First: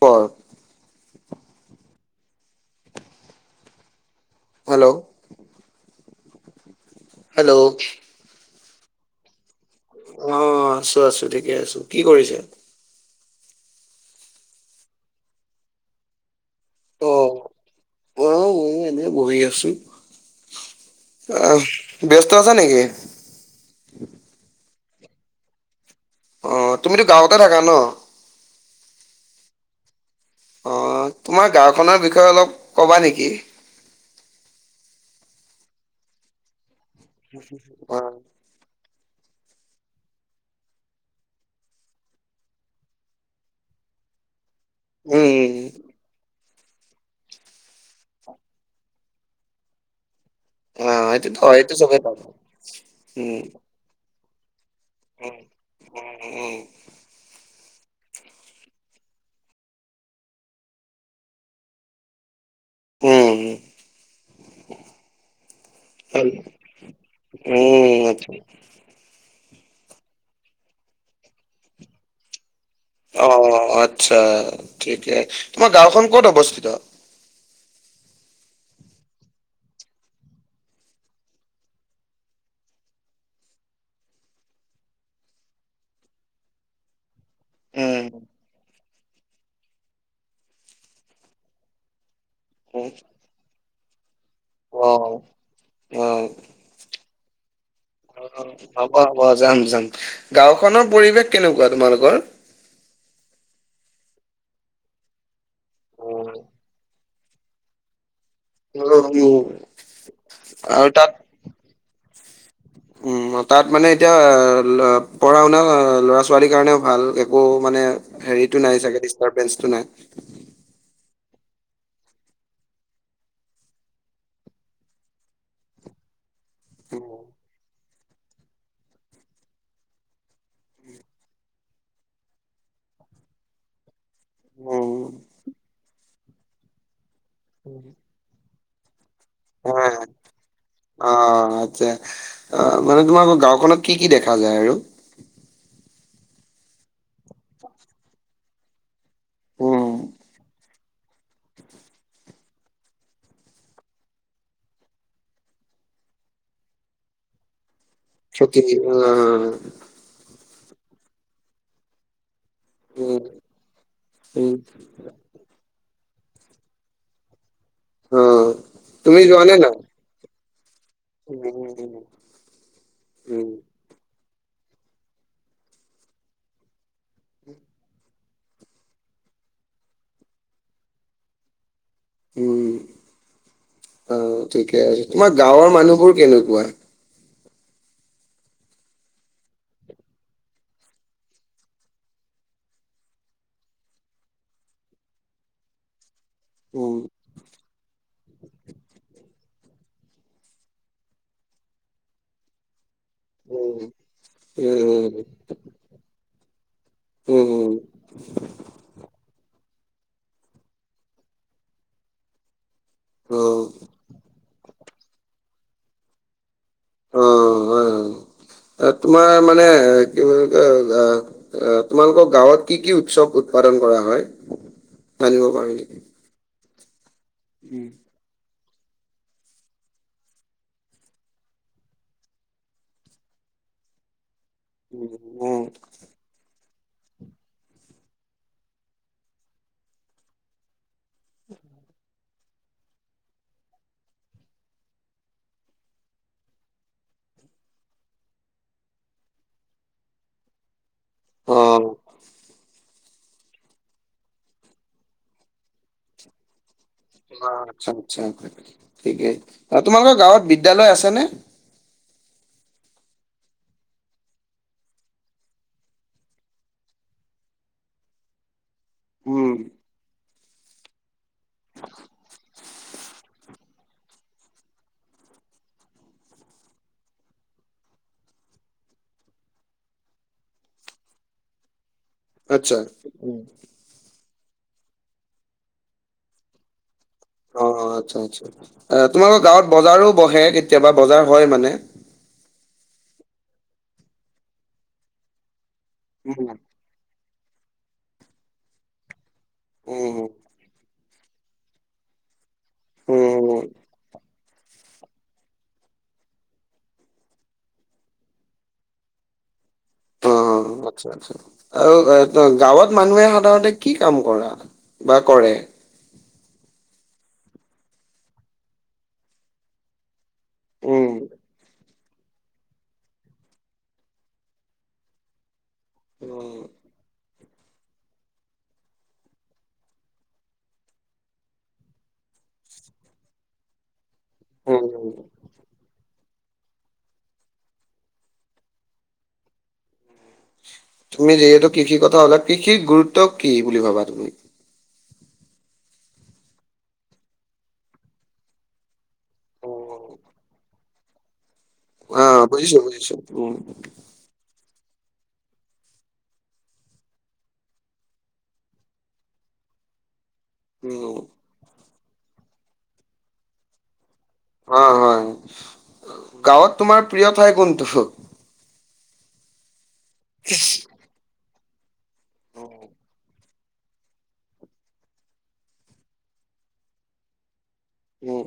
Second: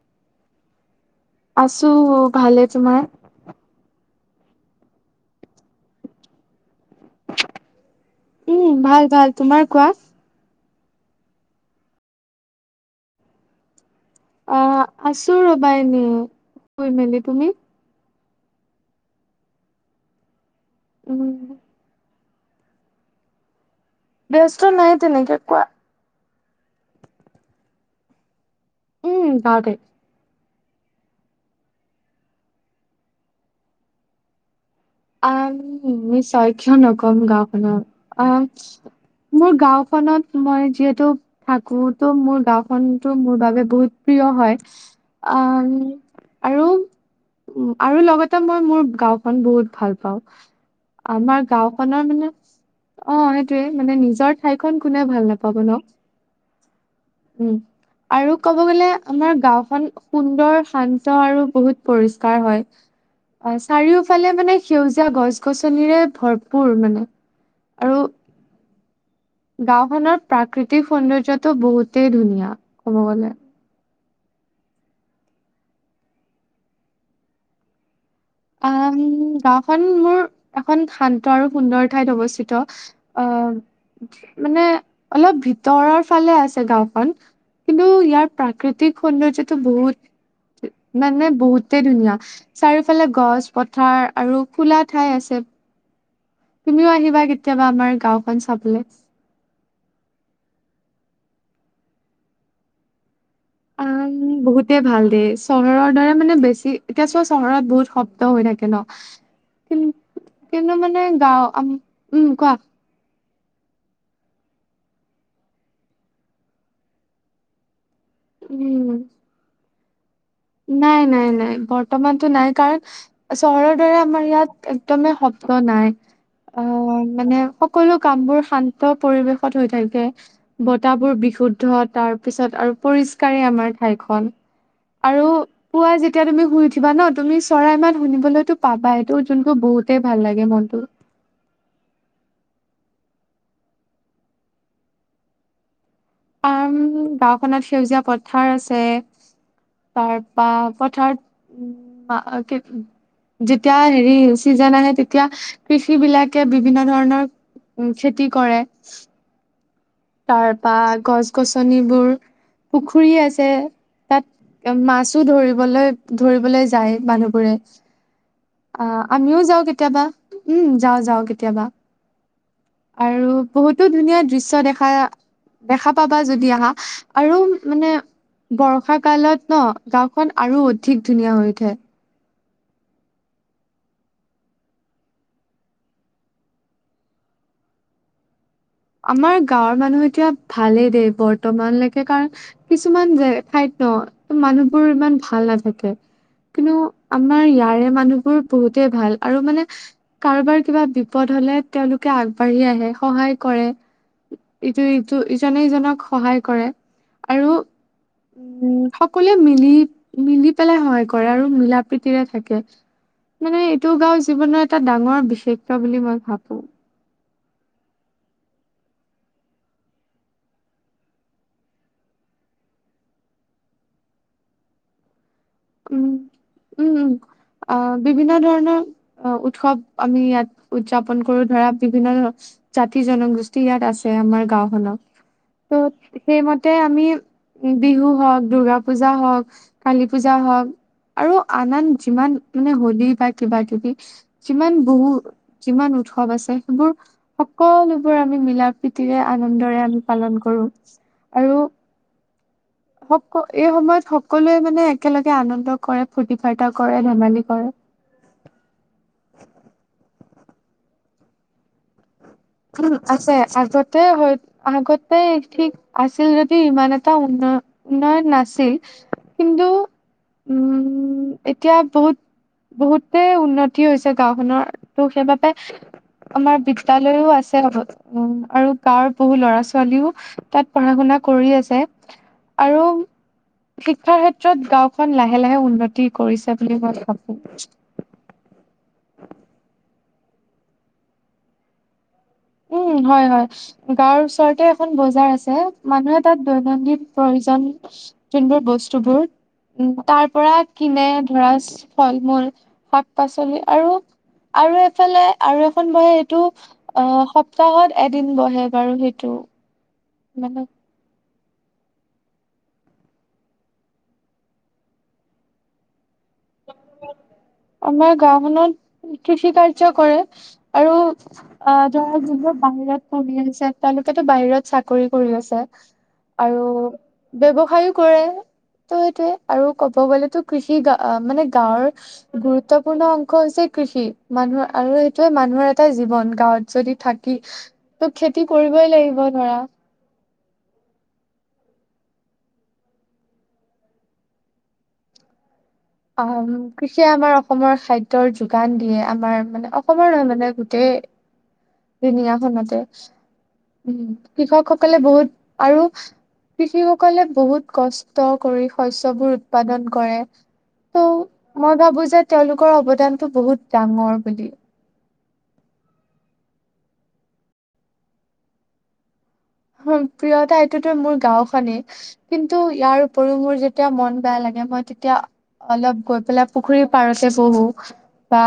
প আছোঁ ভালে। তোমাৰ? হেল্ল'। হেল্ল'। উম' ভাল ভাল। তোমাৰ কোৱা? অহ' আছোঁ আছোঁ ঠিকে আছোঁ। কি কৰিছা? অহ' আছো ৰবা এনেই শুই মেলি। তুমি? এনেই বহি আছোঁ উম আহ। ব্যস্ত আছো নেকি? ব্যস্ত নাই তেনেকে কোৱা? অহ' তুমিতো গাঁৱতে থাকা ন। উম' গাঁৱতে। অহ' তোমাৰ গাঁওখনৰ বিষয়ে অলপ কবা নেকি? আম নিশ্চয় কিয় নকম গাওখনৰ অ আ মোৰ গাঁওখনত মই যিহেতু থাকো তো মোৰ গাঁওখনতো মোৰ বাবে বহুত প্ৰিয় হয়। উম আম। আৰু আৰু লগতে মই মোৰ গাঁওখন বহুত ভাল পাওঁ। অ এইটোতো আমাৰ হয় এইটো চবেই গাওঁখনৰ পাব মানে অহ, উম সেইটোয়ে মানে নিজৰ খন কোনে ভাল উম নাপাব ন। উম'। আৰু ক'ব গ'লে আমাৰ গাওঁখন সুন্দৰ শান্ত আৰু বহুত পৰিস্কাৰ হয়। উম উম অ' চাৰিওফালে মানে সেউজীয়া গছ গছনিৰে ভৰপুৰ মানে। আৰু উমছ [unintelligible] গাঁওখনৰ প্ৰাকৃতিক সৌন্দৰ্যটো বহুতেই ধুনীয়া। ক'ব গ'লে। অ' আচ্ছা ঠিকে তোমাৰ গাঁওখন কত অৱস্থিত। [inaudible] উ গাওখন মোৰ এখন শান্ত আৰু সুন্দৰ ঠাইত অৱস্থিত অ'। মানে অলপ ভিতৰৰ ফালে আছে গাঁওখন। কিন্তু উম ইয়াৰ প্ৰাকৃতিক সৌন্দৰ্যটো বহুত মানে বহুতেই ধুনীয়া। উম চাৰিওফালে গছ, পথাৰ আৰু খোলা ঠাই আছে। তুমিও আহিবা কেতিয়াবা আমাৰ গাঁওখন অহ' চাবলে। হ'ব হ'ব যাম যাম গাঁওখনত পৰিৱেশ কেনেকুৱা তোমালোকৰ? ও বহুতে ভাল দে চহৰৰ দৰে মানে বেছি এতিয়া চোৱা চহৰত বহুত শব হৈ থাকে ন কি কিন্তু আৰু মানে তাত গাও উম কোৱা। উম তাত মানে এতিয়া পঢ়া শুনা ল'ৰা ছোৱালীৰ কাৰণেও ভাল একো মানে হেৰিটো নাই উম। চাগে ডিষ্টাৰবেন্সটো নাই। নাই, নাই, নাই বৰ্তমানতো নাই কাৰণ চহৰৰ দৰে আমাৰ ইয়াত একদমেই শব নাই অ' অ' মানে খুব সকলো কাম বোৰ শান্ত পৰিবেশত হৈ থাকে। বতাবোৰ বিশুদ্ধ তাৰ পিছত আৰু পৰিষ্কাৰেই আমাৰ ঠাইখন। উম। এতিয়া তুমি শুই উঠিবা ন তুমি চৰাই মাত শুনিবলৈতো পাবাই। টো যোনকো বহুতেই ভাল লাগে মনটো। আহ মানে তোমাৰ গাওখনত কি কি দেখা যায় আৰু অ' গাওখনত সেউজীয়া পথাৰ আছে উম তাৰপা [unintelligible] যেতিয়া হেৰি চিজন আহে তেতিয়া কৃষি বিলাকে বিভিন্ন ধৰণৰ উ খেতি কৰে। ঘৰ পা গছ গছনিবোৰ পুখুৰী উম আছে উম তাত মাছো ধৰিবলৈ ধৰিবলৈ যায় মানুহবোৰে অ আহ তুমি যোৱা আমিও নে যাওঁ নাই? কেতিয়াবা উম। যাওঁ যাওঁ উম কেতিয়াবা। উম আৰু উম বহুতো ধুনীয়া দৃশ্য দেখা দেখা পাবা যদি আহা। আৰু মানে বৰ্ষা কালত ন গাঁওখন আৰু অধিক ধুনীয়া হৈ উঠে। উম। অ' ঠিকে আছে তোমাৰ গাঁৱৰ মানুহবোৰ কেনেকুৱা? আমাৰ গাঁৱৰ মানুহ এতিয়া ভালেই দেই বৰ্তমানলৈকে কাৰণ কিছুমান যে ঠাইত। - ন মানুহবোৰ ইমান ভাল নাথাকে। কিন্তু উম আমাৰ ইয়াৰে মানুহবোৰ বহুতেই ভাল। আৰু মানে কাৰোবাৰ কিবা বিপদ হলে তেওঁলোকে আগবাঢ়ি আহে সহায়। - কৰে উম ইটো উম ইটো ইজনে সিজনক সহায়। কৰে আৰু উম উম উ সকলোৱে মিলি মিলি পেলাই সহায় কৰে আৰু মিলা প্ৰিতিৰে থাকে অ মানে এইটো গাঁও জিবনত এটা ডাঙৰ বিশেষত্ত বুলি মই ভাবো। অ' হয় তোমাৰ মানে কি বুলি কয় আহ তোমালোকৰ গাঁৱত কি কি উৎসৱ উৎপাদন কৰা হয়, জানিব পাৰি নেকি? উম, উম, উম, অ' বিভিন্ন ধৰণৰ অ' উৎসৱ আমি ইয়াত উদযাপন কৰো ধৰা বিভিন্ন জাতি-জনগোষ্ঠী ইয়াত আছে আমাৰ গাওখনত উম স [unintelligible] তে আমি বিহু হওক, দূৰ্গা পূজা হওক, কালী পূজা হওক আৰু আন আন যিমান মানে হোলী বা কিবা কিবি যিমান বহু যিমান উৎসৱ আছে সেইবোৰ [unintelligible] সকলোবোৰ আমি মিলা প্ৰীতিৰে আনন্দৰে আমি পালন কৰো অ আৰু স এই সময়ত সকলোৱে মানে একেলগে আনন্দ কৰে ফূৰ্তি ফাৰ্তা কৰে, ধেমালি কৰে। আচ্ছা, আচ্ছা, ঠিকেই। তোমালোকৰ গাঁৱত বিদ্যালয় আছে নে? উম, আছে। আগতে হয় আগতে ঠিক আছিল যদি ইমান এটা উন নাই নাছিল উম কিন্তু [inaudible] উম, এতিয়া বহুত বহুতে উন্নতি হৈছে গাঁওখনৰ। ত' সেইবাবে আমাৰ বিদ্যয়ালয়ও আগ [unintelligible] উম, আৰু গাঁৱৰ বহু ল'ৰা-ছোৱালীও তাত পঢ়া শুনা কৰি আছে। আচ্ছা আৰু শিক্ষা ক্ষেত্ৰ- ত গাঁওখন লাহে লাহে উন্নতি কৰিছে বুলি মই ভাব অ', আচ্ছা, আচ্ছা। তোমালোকৰ গাঁৱত বজাৰো বহে, কেতিয়াবা বজাৰ হয় মানে? উম, হয়, হয় গাঁৱৰ ওচৰতে এখন বজাৰ আছে। মানুহে তাত দৈনন্দিন প্ৰয়ো জন যোনবোৰ বস্তুবোৰ, উ উম তাৰ পৰা কিনে ধৰা ছ ফল-মূল, শাক-পাচলি উম, আৰু-আৰু এ ফালে আৰু এখন বহে, হেইটো অ', সপ্তাহত এদিন বহে বাৰু সেইটো। মানে অ', আচ্ছা, আচ্ছা। আৰু এ গাঁৱত মানুহে সাধাৰণতে কি কাম কৰা? বা কৰে? আমাৰ গাওখনত কৃষি কাৰ্য কৰে। আৰু উম, আ ধৰা যিবোৰ বাহিৰত পঢ়ি আছে, তেওঁলোকেতো বাহিৰত চাকৰি কৰি আছে। আৰু উম, ব্যৱসায়ো কৰে। ত সেইটোৱে আৰু ক'ব গ'লেতো কৃষি গা আ মানে গাঁৱৰ গুৰুত্বপূৰ্ণ অংশ হৈছে কৃষি। মানুহৰ আৰু উম, সেইটোয়ে মানুহৰ এটা জীৱন। গাঁৱত যদি থাকি, ত খেতি কৰিবই লাগিব ধৰা। তুমি যিহেতু কৃষিৰ কথা কলা। কৃষিৰ গুৰুত্ব কি বুলি ভাবা তুমি? আ, কৃষিয়ে আমাৰ অসমৰ খাদ্যৰ যোগান দিয়ে। আ আমাৰ মানে অসমৰ মানে গোটেই অ', দুুনীয়াখনতে বুজিছোঁ, বুজিছোঁ। উম, কৃষকসকলে বহুত আৰু কৃষিসকলে বহুত কষ্ট কৰি শস্যবোৰ উৎপাদন কৰে। ত' উম। মই ভাবো যে তেওঁলোকৰ অৱদানতটো বহুত ডাঙৰ। বুলি। হয়, হয়। গাঁৱত তোমাৰ প্ৰিয় ঠাই কোনটো? হম, প্ৰিয় ঠাইতোতো উম, মোৰ গাওঁখনে। কিন্তু ইয়াৰ উপৰিও মোৰ যে যেতিয়া মন বেয়া লাগে, মই তেতিয়া অলপ গৈ পেলাই পুখুৰীৰ পাৰতে বহো। বা উম,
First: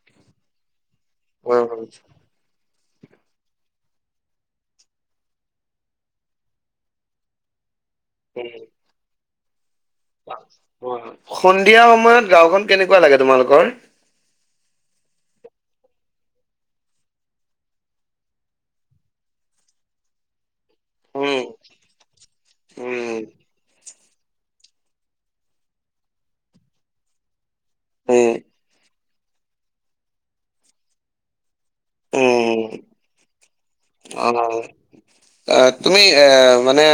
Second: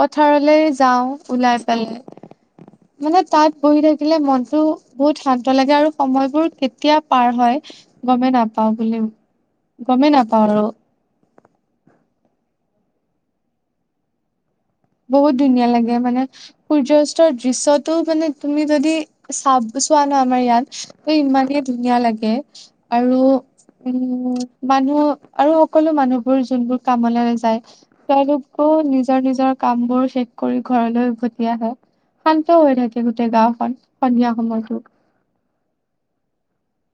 পথাৰলৈ যাওঁ হয়, ওলাই হয়, উম, পেলাই। মানে তাত বহি থাকিলে মনতো বহুত শান্ ন্ত লাগে আৰু সময়বোৰ কেতিয়া পাৰ হয় গমেই নাপাওঁ বুলি গমেই নাপাওঁ আৰু। হয়, হয়। সন্ধিয়া সময়ত গাওওখন কেনেকুৱা লাগে তোমালোকৰ? বহুত ধুনীয়া লাগে। মানে সূৰ্যাস্তৰ দৃশ্যটো মানে তুমি যদি চাব চোৱা ন আমাৰ ইয়াত ত উম, ইমানেই ধুনীয়া লাগে। আৰু উম, উম মানুহ আৰু সকলো মানুহবোৰ যোনবোৰ কামলৈৰে যায়, উম, তেওঁলোকো নিজ নিজৰ-নিজৰ কাম বোৰ শেষ কৰি ঘৰলৈ উভতি আহে। শান্ত উম, হৈ থাকে গোটেই গাওঁখন, সন্ধিয়া সময়তো। অ', তুমি এ মানে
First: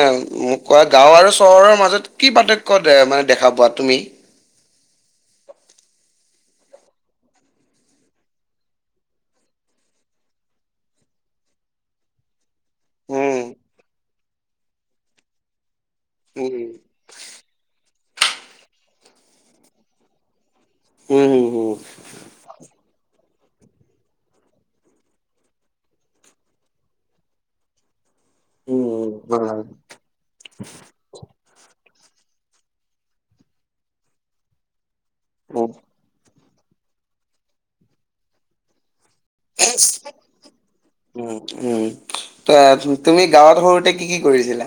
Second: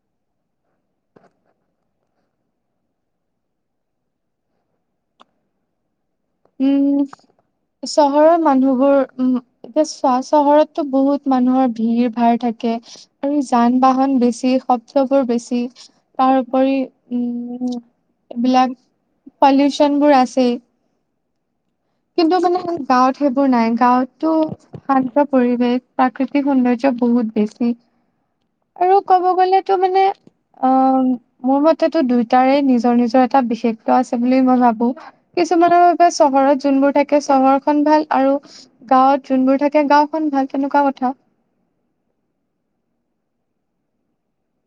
মোক কোৱা, গাওঁ আৰু চহৰৰ মাজত কি পাৰ্থক্য দে মানে দেখা পোৱা তুমি? উম চহৰৰ মানুহবোৰ উম, এতিয়া চোৱা চহৰতটো বহুত মানুহৰ ভিৰ ভাৰ থাকে। থাকে উম, আৰু যান বাহন বেছি শব্দবোৰ বেছি। উম, উম, তাৰপৰি উম, এইবিলাক পলিউচন বোৰ আছেই। উম, হুম, হুম, কিন্তু মানে গাঁৱত সেইবোৰ নাই। গাঁৱতটো শান্ত পৰিৱেশ, প্ৰাকৃতিক সৌন্দৰ্য্য বহুত বেছি। উম। আৰু ক'ব হয়। গ'লেতো মানে অ', [inaudible] মোৰ মতেটো দুয়টাৰে নিজৰ নিজৰ, এটা বিশেষ আছে বুলি মই ভাবো উম, কিছুমানৰ আকৌ চহৰত যোনবোৰ থাকে চহৰখন ভাল আৰু গাঁৱত যোনবোৰ থাকে গাঁওখন ভাল তেনেকুৱা কথা। উম, উম, ত' তুমি গাঁৱত সৰুতে কি কি কৰিছিলা?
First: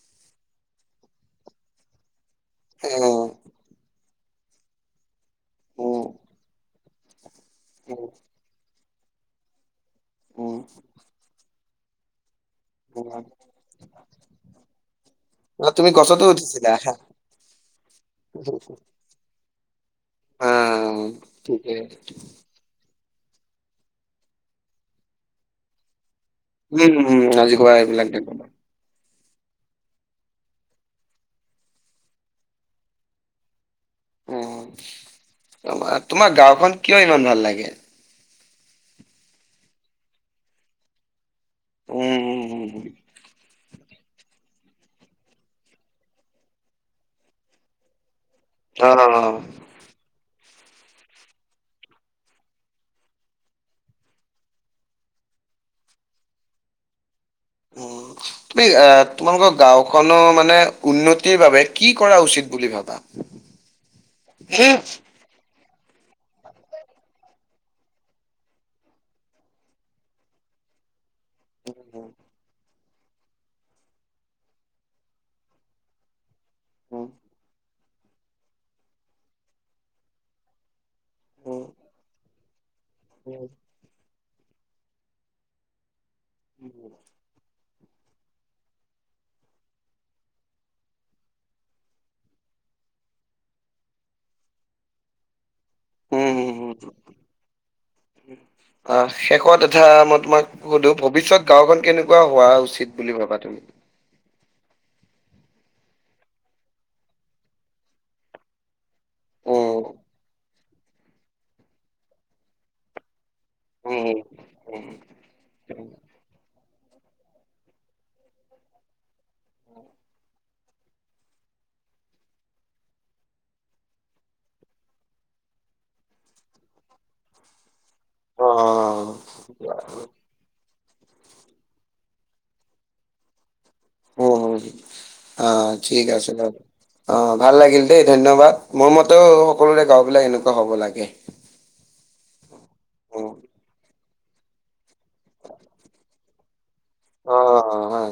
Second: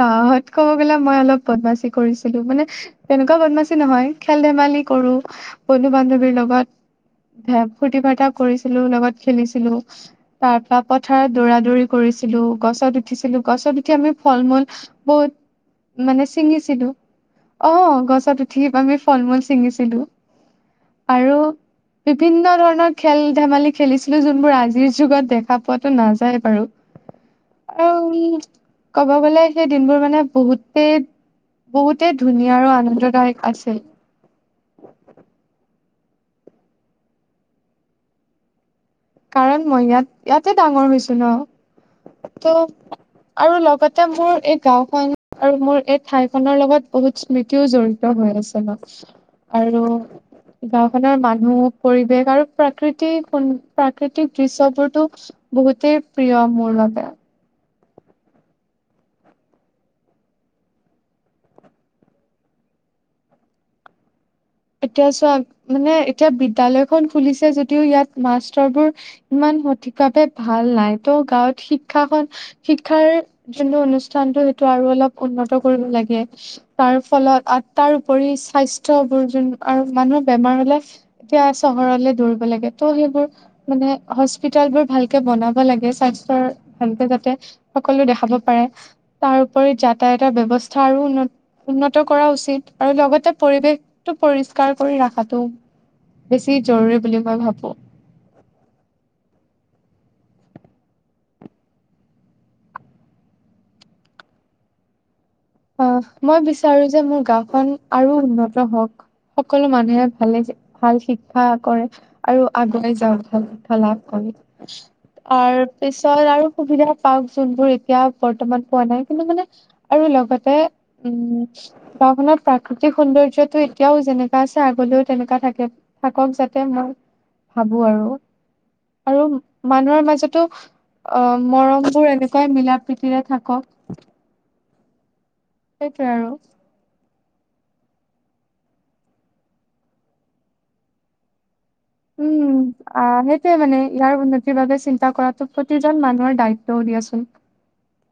গাঁৱত কব গ'লে মই অলপ বদমাছি কৰিছিলোঁ মানে উম, তেনেকুৱা বদমাছ নহয় খেল ধেমালি কৰো বন্ধু উম, বান্ধৱীৰ লগত। ফূৰ্তি উম, ফাৰ্তা কৰিছিলোঁ লগত খেলিছিলোঁ উম, তাৰ পৰা পথাৰত দৌৰা দৌৰি কৰিছিলোঁ। উছিলোঁ গছত উম। উঠিছিলোঁ গছত উঠি আমি ফল মূল বহুত অ' তুমি গছতো মানে উঠিছিলা? ছিঙিছিলোঁ অ', গছত উঠি আমি ফল মূল ছিঙিছিলোঁ। অ' আৰু ঠিকে। বিভিন্ন ধৰণৰ খেল ধেমালি খেলিছিলোঁ যোনবোৰ আজিৰ যুগত দেখা পোৱাতো নাযা নাযায় বাৰু উম, উম, আজিকবা এইবিলাক দেখা পাই। আৰু ক'ব গ'লে সেই দিনবোৰ মানে বহুতেই বহুতে ধুনীয়া আৰু আনন্দদায়ক আছিল। অ', ত' তোমাৰ গাঁওখন কিয় ইমান ভাল লাগে? [inaudible] কাৰণ মই ইয়াত ইয়াতে ডাঙৰ হৈছো উম, ন' উম, উম, উম। ত' আৰু লগত এতিয়া মোৰ এই গাঁও খন আৰু মোৰ এই ঠাই খনৰ লগত বহুত স্মৃতিও জড়িত হৈ আছে। ন' অ'। আৰু। গাঁওখনৰ মানুহ পৰিৱেশ আৰু প্ৰাকৃতিু প্ৰাকৃতিক দৃশ্যবোৰতো বহুতেই প্ৰিয় মোৰ বাবে। উম, তুমি এ তোমালোকৰ গাঁওখনৰ মানে উন্নতিৰ বাবে কি কৰা উচিত বুলি ভাবা? [inaudible] এতিয়া চোৱা মানে এতিয়া বিদ্যয়ালয়খন খুলিছে যদিও ইয়াত মাষ্টৰবোৰ ইমান সঠিক ভাৱে ভাল নাই। ত' গাঁৱত শিক্ষা খন শিক্ষাৰ যোনটো অনুষ্ঠানটো সেইটো আৰু অলপ উন্নত কৰিব লাগে। তাৰ ফলত তাৰ উপৰি স্বাস্থ্যয় বোৰজন আৰু মানুহৰ বেমাৰ হলে এতিয়া উম, চহৰলে দৌৰিব লাগে ত' সেইবোৰ মানে হস্পিতালবোৰ ভালকে বনাব লাগে স্বাস্থ্যৰ ভালকে যাতে সকলো দেখাব পাৰে তাৰ উপৰি যাতায়াতৰ ব্যৱস্থা আৰু উন্ন উন্নত কৰা উচিত আৰু লগতে পৰিৱেশটো পৰিষ্কাৰ কৰি ৰখাটো। হুম, বেছি হুম। জৰুৰী বুলি মই ভাবোঁ। কথা মই তোমাক সুধো ভৱিষ্যয়ত গাঁওখন কেনেকুৱা হোৱা উচিত বুলি ভবা তুমি? অ', মই বিচাৰো যে মোৰ গাঁওখন আৰু উন্নত হওঁক। সকলো উম, মানুহে ভালে ভাল শিক্ষা কৰে আৰু আগুৱাই যাওক। লাভ উম, কৰি উম, তাৰ উম। পিছত আৰু সুবিধা পাওক যোনবোৰ এতিয়া বৰ্তমান পোৱা নাই কিন্তু মানে আৰু লগত উম, গাঁওখনত প্ৰাকৃতিক সৌন্দৰ্যটো এতিয়াও যেনেকোৱা আছে আগলেও তেনেকোৱা থাকে। থাকক যাতে মই ভাবোঁ আৰু। অ'। আৰু মানুহৰ মাজতো অ মৰম বোৰ এনেকুৱাই মিলা প্ৰীতিৰে থাকক অ সেইটোৱে ঠিক আৰু আছে দ অ', ভাল লাগিল দেই ধন্যবাদ, মোৰ মতেও সকলোৰে গাঁওবলাক সেনেকুৱা হব লাগে। উম, আ, উম। সেইটোয়ে মানে ইয়াৰ উন্নতিৰ বাবে চিন্তা কৰাটো প্ৰতিজন মানুহৰ দায়ি দৌ দিয়াচোন। অ', হয়।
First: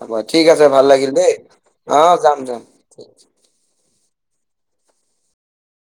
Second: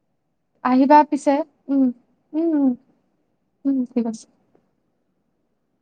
হ'ব ঠিক আছে ভাল আহিবা লাগিল দেই, পিছে উম অ', যাম উম যাম। উম উম ঠিক আছে